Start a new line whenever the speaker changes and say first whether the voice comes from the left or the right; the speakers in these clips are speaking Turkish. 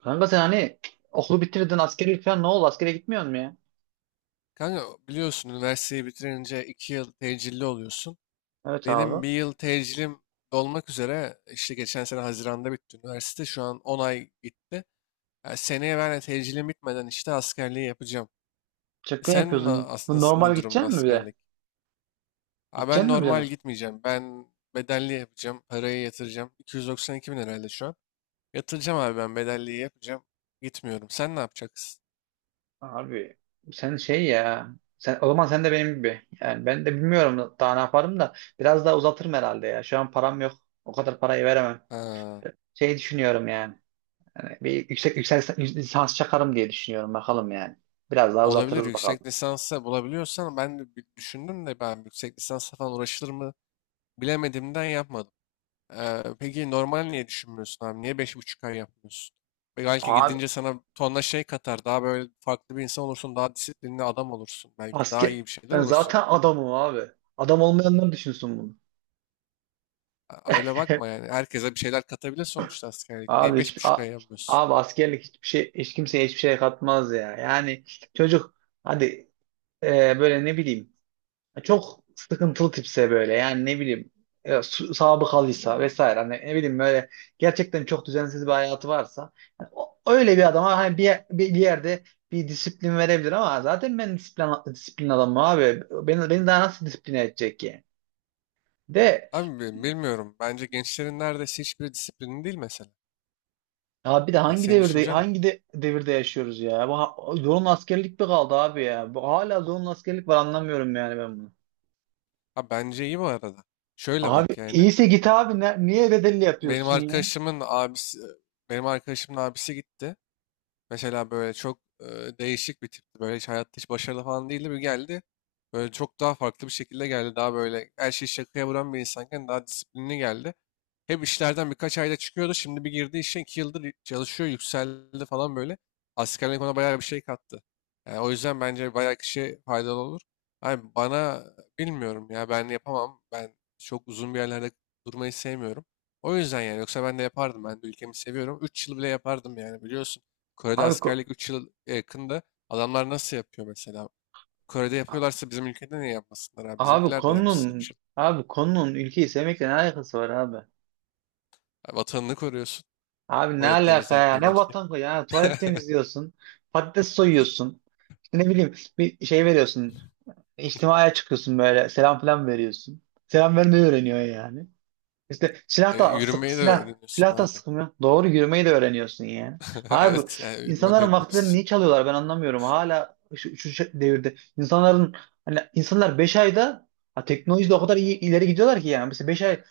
right: Kanka sen hani okulu bitirdin askeri falan ne oldu? Askere gitmiyor mu ya?
left: Kanka biliyorsun üniversiteyi bitirince 2 yıl tecilli oluyorsun.
right: Evet
left: Benim
right: abi.
left: bir yıl tecilim dolmak üzere, işte geçen sene Haziran'da bitti üniversite. Şu an 10 ay gitti. Yani seneye ben de tecilim bitmeden işte askerliği yapacağım.
right: Şaka
left: Sen
right: yapıyorsun. Bu
left: aslında ne
right: normal
left: durumda
right: gideceksin mi bir de?
left: askerlik? Ha, ben
right: Gideceksin mi bir
left: normal
right: de?
left: gitmeyeceğim. Ben bedelli yapacağım. Parayı yatıracağım. 292 bin herhalde şu an. Yatıracağım abi, ben bedelliyi yapacağım. Gitmiyorum. Sen ne yapacaksın?
right: Abi sen şey ya. O zaman sen de benim gibi. Yani ben de bilmiyorum daha ne yaparım da. Biraz daha uzatırım herhalde ya. Şu an param yok. O kadar parayı veremem.
left: Ha.
right: Şey düşünüyorum yani. Hani bir yüksek lisans çakarım diye düşünüyorum. Bakalım yani. Biraz daha
left: Olabilir,
right: uzatırız bakalım.
left: yüksek lisansa bulabiliyorsan ben de bir düşündüm de, ben yüksek lisansa falan uğraşılır mı bilemediğimden yapmadım. Peki normal niye düşünmüyorsun abi? Niye 5,5 ay yapmıyorsun? Ve belki
right: Abi
left: gidince sana tonla şey katar. Daha böyle farklı bir insan olursun. Daha disiplinli adam olursun. Belki daha
right: asker
left: iyi bir şeyler
right: ben
left: olursun.
right: zaten adamım abi. Adam olmayanlar düşünsün bunu.
left: Aa, öyle bakma yani. Herkese bir şeyler katabilir sonuçta askerlik. Niye
right: Abi
left: beş
right: hiç
left: buçuk
right: a-
left: ay yapmıyorsun?
right: abi askerlik hiçbir şey hiç kimseye hiçbir şey katmaz ya. Yani çocuk hadi, böyle ne bileyim çok sıkıntılı tipse böyle yani ne bileyim, sabıkalıysa vesaire hani ne bileyim böyle gerçekten çok düzensiz bir hayatı varsa yani öyle bir adama hani bir yerde bir disiplin verebilir ama zaten ben disiplin adamım abi. Beni daha nasıl disipline edecek ki? De
left: Abi, bilmiyorum. Bence gençlerin neredeyse hiçbiri disiplinli değil mesela.
right: Ya bir de
left: Yani
right: hangi
left: senin
right: devirde
left: düşüncen ne?
right: hangi devirde yaşıyoruz ya? Bu zorunlu askerlik mi kaldı abi ya? Bu hala zorunlu askerlik var, anlamıyorum yani ben bunu.
left: Ha, bence iyi bu arada. Şöyle
right: Abi
left: bak yani.
right: iyiyse git abi, niye bedelli
left: Benim
right: yapıyorsun ya?
left: arkadaşımın abisi, benim arkadaşımın abisi gitti. Mesela böyle çok değişik bir tipti. Böyle hiç hayatta hiç başarılı falan değildi. Bir geldi. Böyle çok daha farklı bir şekilde geldi. Daha böyle her şeyi şakaya vuran bir insanken daha disiplinli geldi. Hem işlerden birkaç ayda çıkıyordu. Şimdi bir girdi işe, 2 yıldır çalışıyor. Yükseldi falan böyle. Askerlik ona bayağı bir şey kattı. Yani o yüzden bence bayağı kişiye faydalı olur. Abi bana, bilmiyorum ya, ben yapamam. Ben çok uzun bir yerlerde durmayı sevmiyorum. O yüzden yani, yoksa ben de yapardım. Ben de ülkemi seviyorum. 3 yıl bile yapardım yani, biliyorsun. Kore'de
right: Abi ko-
left: askerlik 3 yıl yakında. Adamlar nasıl yapıyor mesela? Kore'de
right: a-
left: yapıyorlarsa bizim ülkede niye yapmasınlar abi?
right: abi
left: Bizimkiler de yapsın
right: konunun
left: 3 yıl.
right: abi konunun ülkeyi sevmekle ne alakası var abi?
left: Vatanını koruyorsun.
right: Abi ne
left: Tuvalet
right: alaka ya?
left: temizlerken
right: Ne
left: belki.
right: vatan koy ya? Tuvalet temizliyorsun. Patates soyuyorsun. İşte ne bileyim bir şey veriyorsun. İçtimaya çıkıyorsun böyle. Selam falan veriyorsun. Selam vermeyi öğreniyorsun yani. İşte
left: Yürümeyi de öğreniyorsun
right: silah da
left: abi.
right: sıkmıyor. Doğru yürümeyi de öğreniyorsun yani. Abi
left: Evet, yani yürümeyi de
right: insanların vaktilerini
left: öğreniyorsun.
right: niye çalıyorlar ben anlamıyorum. Hala şu devirde insanların, hani insanlar 5 ayda, ha, teknolojide o kadar iyi ileri gidiyorlar ki yani. Mesela 5 ay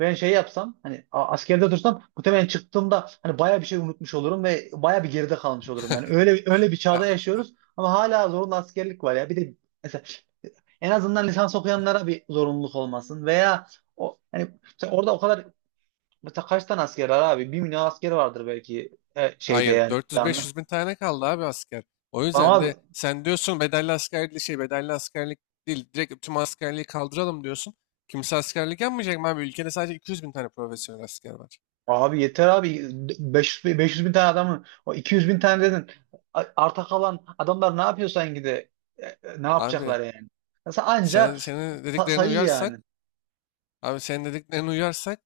right: ben şey yapsam hani askerde dursam muhtemelen çıktığımda hani baya bir şey unutmuş olurum ve baya bir geride kalmış olurum yani. Öyle öyle bir çağda
left: Ha,
right: yaşıyoruz ama hala zorunlu askerlik var ya. Bir de mesela en azından lisans okuyanlara bir zorunluluk olmasın, veya o hani Mesela orada o kadar Mesela kaç tane asker var abi? 1 milyon asker vardır belki, şeyde
left: hayır,
right: yani. Yani.
left: 400-500 bin tane kaldı abi asker. O
right: Ama
left: yüzden bir
right: abi,
left: de sen diyorsun bedelli askerlik, şey, bedelli askerlik değil, direkt tüm askerliği kaldıralım diyorsun. Kimse askerlik yapmayacak mı abi? Ülkede sadece 200 bin tane profesyonel asker var.
right: abi yeter abi. 500 bin tane adamı, o 200 bin tane dedin. Arta kalan adamlar ne yapıyorsan ne
left: Abi
right: yapacaklar yani? Mesela anca
left: senin dediklerine
right: sayı
left: uyarsak,
right: yani.
left: abi senin dediklerine uyarsak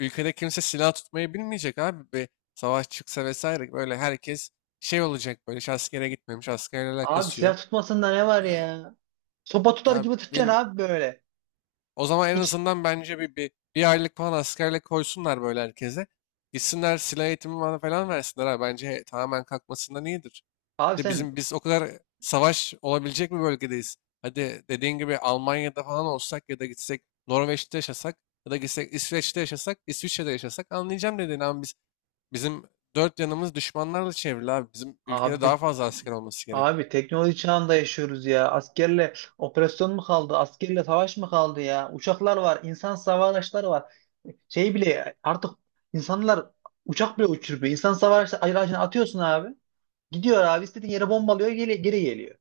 left: ülkede kimse silah tutmayı bilmeyecek abi. Bir savaş çıksa vesaire, böyle herkes şey olacak, böyle hiç askere gitmemiş, askerle
right: Abi
left: alakası
right: silah
left: yok.
right: tutmasında ne var
left: E,
right: ya? Sopa tutar
left: Ha,
right: gibi tutacaksın
left: bilm-
right: abi böyle.
left: o zaman en
right: Hiç
left: azından bence bir aylık falan askerlik koysunlar böyle herkese. Gitsinler silah eğitimi falan falan versinler abi. Bence tamamen kalkmasından iyidir.
right: abi
left: De
right: sen
left: biz o kadar savaş olabilecek bir bölgedeyiz. Hadi dediğin gibi Almanya'da falan olsak ya da gitsek Norveç'te yaşasak, ya da gitsek İsveç'te yaşasak, İsviçre'de yaşasak, anlayacağım dediğin, ama bizim dört yanımız düşmanlarla çevrili abi. Bizim ülkede
right: abi
left: daha fazla asker olması gerekiyor.
right: Abi teknoloji çağında yaşıyoruz ya. Askerle operasyon mu kaldı? Askerle savaş mı kaldı ya? Uçaklar var, insan hava araçları var. Şey bile artık insanlar uçak bile uçuruyor. İnsan hava araçları aracını atıyorsun abi. Gidiyor abi istediğin yere bombalıyor, geri geliyor.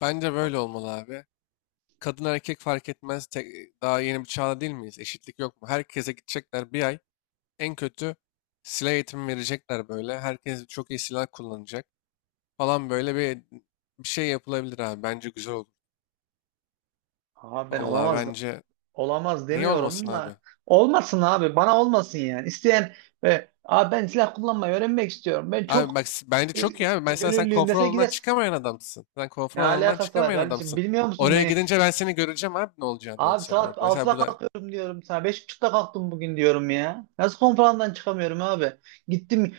left: Bence böyle olmalı abi. Kadın erkek fark etmez. Daha yeni bir çağda değil miyiz? Eşitlik yok mu? Herkese gidecekler bir ay. En kötü silah eğitimi verecekler böyle. Herkes çok iyi silah kullanacak falan, böyle bir şey yapılabilir abi. Bence güzel olur.
right: Aha ben
left: Vallahi
right: olamaz
left: bence,
right: Olamaz
left: niye olmasın
right: demiyorum
left: abi?
right: da olmasın abi bana olmasın yani. İsteyen, abi ben silah kullanmayı öğrenmek istiyorum. Ben
left: Abi
right: çok
left: bak, bence
right: e,
left: çok iyi abi. Mesela sen
right: gönüllüyüm
left: konfor
right: dese
left: alanından
right: gider.
left: çıkamayan adamsın. Sen
right: Ne
left: konfor alanından
right: alakası var
left: çıkamayan
right: kardeşim,
left: adamsın.
right: bilmiyor musun
left: Oraya
right: beni?
left: gidince ben seni göreceğim abi, ne olacağını, ben
right: Abi
left: sen
right: saat
left: orada. Mesela
right: 6'da
left: burada.
right: kalkıyorum diyorum sana. 5.30'ta kalktım bugün diyorum ya. Nasıl konferanstan çıkamıyorum abi? Gittim,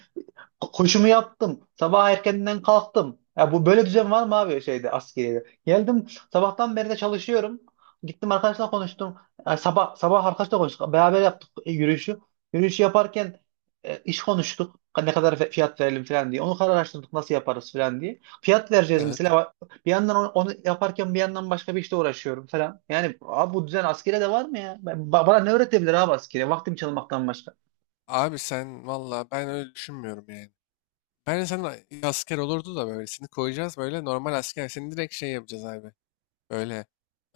right: koşumu yaptım. Sabah erkenden kalktım. Ya bu böyle düzen var mı abi şeyde, askeriyede? Geldim, sabahtan beri de çalışıyorum. Gittim, arkadaşla konuştum. Ya sabah sabah arkadaşla konuştuk. Beraber yaptık, yürüyüşü. Yürüyüşü yaparken, iş konuştuk. Ne kadar fiyat verelim falan diye. Onu kararlaştırdık, nasıl yaparız falan diye. Fiyat vereceğiz
left: Evet.
right: mesela. Bir yandan onu yaparken bir yandan başka bir işte uğraşıyorum falan. Yani abi bu düzen askere de var mı ya? Bana ne öğretebilir abi askere? Vaktimi çalmaktan başka.
left: Abi sen valla, ben öyle düşünmüyorum yani. Bence sen asker olurdu da böyle seni koyacağız, böyle normal asker. Seni direkt şey yapacağız abi. Böyle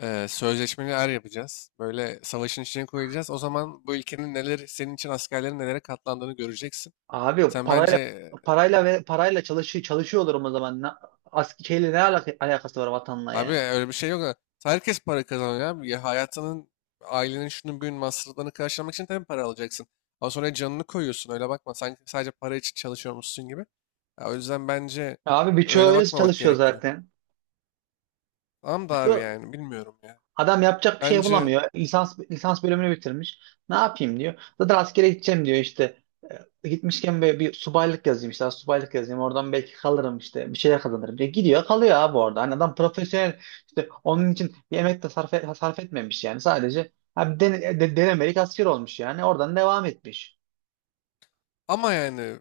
left: sözleşmeli er yapacağız. Böyle savaşın içine koyacağız. O zaman bu ülkenin, neler senin için askerlerin nelere katlandığını göreceksin.
right: Abi
left: Sen
right: parayla
left: bence
right: parayla ve parayla çalışıyorlar o zaman. Ne, ask şeyle ne alaka- alakası var vatanla
left: abi
right: yani?
left: öyle bir şey yok. Herkes para kazanıyor abi. Ya hayatının, ailenin, şunun büyüğün masraflarını karşılamak için tabii para alacaksın. Ama sonra canını koyuyorsun, öyle bakma. Sanki sadece para için çalışıyormuşsun gibi. Ya o yüzden bence
right: Abi birçoğu
left: öyle
right: öyle
left: bakmamak
right: çalışıyor
left: gerekiyor.
right: zaten.
left: Tamam da abi,
right: Birçoğu
left: yani bilmiyorum ya.
right: adam yapacak bir şey
left: Bence,
right: bulamıyor. Lisans bölümünü bitirmiş. Ne yapayım diyor. Zaten askere gideceğim diyor işte. Gitmişken böyle bir subaylık yazayım işte. Subaylık yazayım. Oradan belki kalırım işte. Bir şeyler kazanırım diye. Gidiyor, kalıyor abi orada. Hani adam profesyonel işte, onun için bir emek de sarf etmemiş yani. Sadece abi denemelik asker olmuş yani. Oradan devam etmiş.
left: ama yani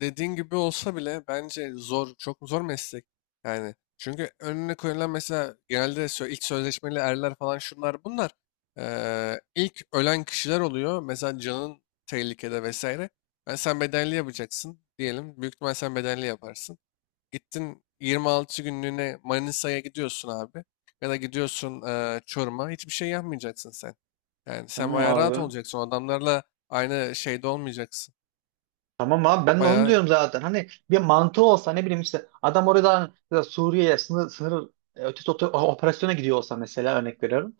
left: dediğin gibi olsa bile, bence zor, çok zor meslek. Yani çünkü önüne koyulan mesela genelde ilk sözleşmeli erler falan, şunlar bunlar. İlk ölen kişiler oluyor. Mesela canın tehlikede vesaire. Yani sen bedelli yapacaksın diyelim. Büyük ihtimal sen bedelli yaparsın. Gittin, 26 günlüğüne Manisa'ya gidiyorsun abi. Ya da gidiyorsun Çorum'a. Hiçbir şey yapmayacaksın sen. Yani sen
right: Tamam
left: bayağı rahat
right: abi.
left: olacaksın. O adamlarla aynı şeyde olmayacaksın.
right: Tamam abi, ben de onu
left: Bayağı.
right: diyorum zaten. Hani bir mantığı olsa ne bileyim, işte adam oradan ya Suriye'ye sınır ötesi operasyona gidiyor olsa mesela, örnek veriyorum.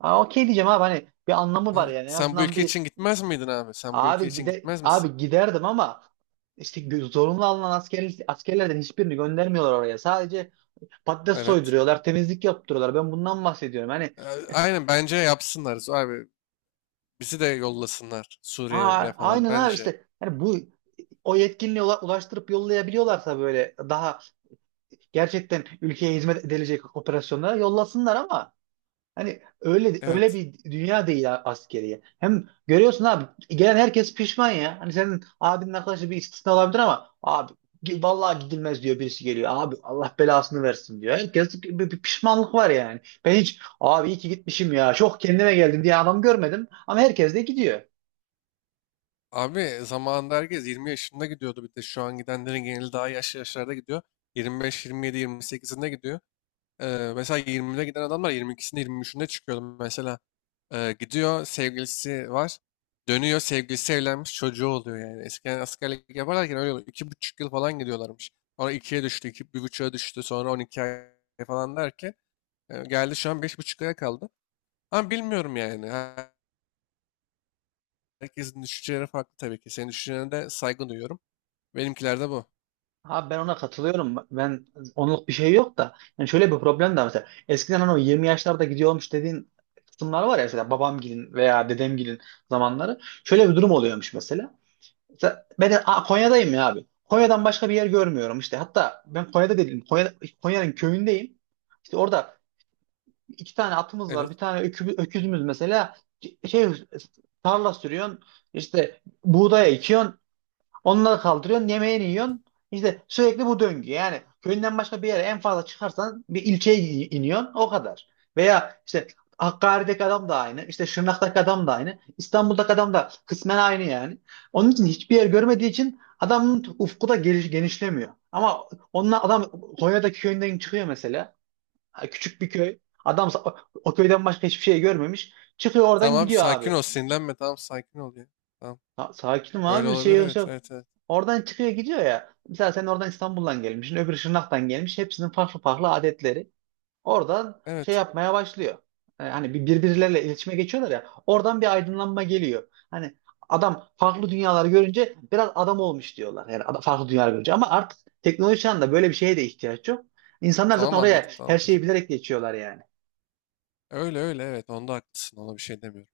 right: Aa, okey diyeceğim abi, hani bir anlamı var
left: Evet.
right: yani en
left: Sen bu
right: azından.
left: ülke
right: Bir
left: için gitmez miydin abi? Sen bu ülke
right: abi
left: için gitmez misin?
right: giderdim ama işte zorunlu alınan askerlerden hiçbirini göndermiyorlar oraya. Sadece patates
left: Evet.
right: soyduruyorlar, temizlik yaptırıyorlar. Ben bundan bahsediyorum. Hani
left: Ee, Aynen, bence yapsınlar abi. Bizi de yollasınlar Suriye'ye
right: aa,
left: falan
right: aynen abi
left: bence.
right: işte. Hani bu o yetkinliğe ulaştırıp yollayabiliyorlarsa böyle daha gerçekten ülkeye hizmet edilecek operasyonlara yollasınlar ama hani öyle öyle
left: Evet.
right: bir dünya değil askeriye. Hem görüyorsun abi, gelen herkes pişman ya. Hani senin abinin arkadaşı bir istisna olabilir ama abi vallahi gidilmez diyor birisi geliyor. Abi Allah belasını versin diyor. Herkes bir pişmanlık var yani. Ben hiç abi iyi ki gitmişim ya, çok kendime geldim diye adam görmedim ama herkes de gidiyor.
left: Abi zamanında herkes 20 yaşında gidiyordu, bir de şu an gidenlerin geneli daha yaşlı yaşlarda gidiyor. 25, 27, 28'inde gidiyor. Mesela 20'de giden adamlar 22'sinde, 23'ünde çıkıyordu mesela. Gidiyor sevgilisi var. Dönüyor, sevgilisi evlenmiş, çocuğu oluyor yani. Eskiden askerlik yaparlarken öyle oluyor. 2,5 yıl falan gidiyorlarmış. Sonra 2'ye düştü, 2,5'a düştü. Sonra 12 ay falan derken geldi, şu an 5,5 aya kaldı. Ama bilmiyorum yani. Herkesin düşünceleri farklı tabii ki. Senin düşüncelerine de saygı duyuyorum. Benimkiler de bu.
right: Abi ben ona katılıyorum. Ben onluk bir şey yok da. Yani şöyle bir problem de var mesela. Eskiden hani o 20 yaşlarda gidiyormuş dediğin kısımlar var ya, mesela babamgilin veya dedemgilin zamanları. Şöyle bir durum oluyormuş mesela. Mesela ben de, aa, Konya'dayım ya abi. Konya'dan başka bir yer görmüyorum işte. Hatta ben Konya'da değilim. Konya'nın köyündeyim. İşte orada iki tane atımız var.
left: Evet.
right: Bir tane öküzümüz mesela. Şey tarla sürüyorsun. İşte buğdaya ekiyorsun. Onları kaldırıyorsun, yemeğini yiyorsun. İşte sürekli bu döngü. Yani köyünden başka bir yere en fazla çıkarsan bir ilçeye iniyorsun. O kadar. Veya işte Hakkari'deki adam da aynı. İşte Şırnak'taki adam da aynı. İstanbul'daki adam da kısmen aynı yani. Onun için hiçbir yer görmediği için adamın ufku da genişlemiyor. Ama onunla adam Konya'daki köyünden çıkıyor mesela. Ha, küçük bir köy. Adam o köyden başka hiçbir şey görmemiş. Çıkıyor oradan
left: Tamam abi,
right: gidiyor
left: sakin
right: abi.
left: ol. Sinirlenme. Tamam, sakin ol ya. Tamam.
right: Ha, sakinim
left: Öyle
right: abi, bir şey
left: olabilir.
right: yok. Şey
left: Evet.
right: yok.
left: Evet. Evet.
right: Oradan çıkıyor gidiyor ya. Mesela sen oradan İstanbul'dan gelmişsin, öbürü Şırnak'tan gelmiş. Hepsinin farklı farklı adetleri. Oradan şey
left: Evet.
right: yapmaya başlıyor. Hani birbirleriyle iletişime geçiyorlar ya. Oradan bir aydınlanma geliyor. Hani adam farklı dünyalar görünce biraz adam olmuş diyorlar. Yani farklı dünyalar görünce. Ama artık teknoloji çağında böyle bir şeye de ihtiyaç yok. İnsanlar zaten
left: Tamam,
right: oraya
left: anladım,
right: her
left: tamamdır.
right: şeyi bilerek geçiyorlar yani.
left: Öyle öyle, evet, onda haklısın, ona bir şey demiyorum.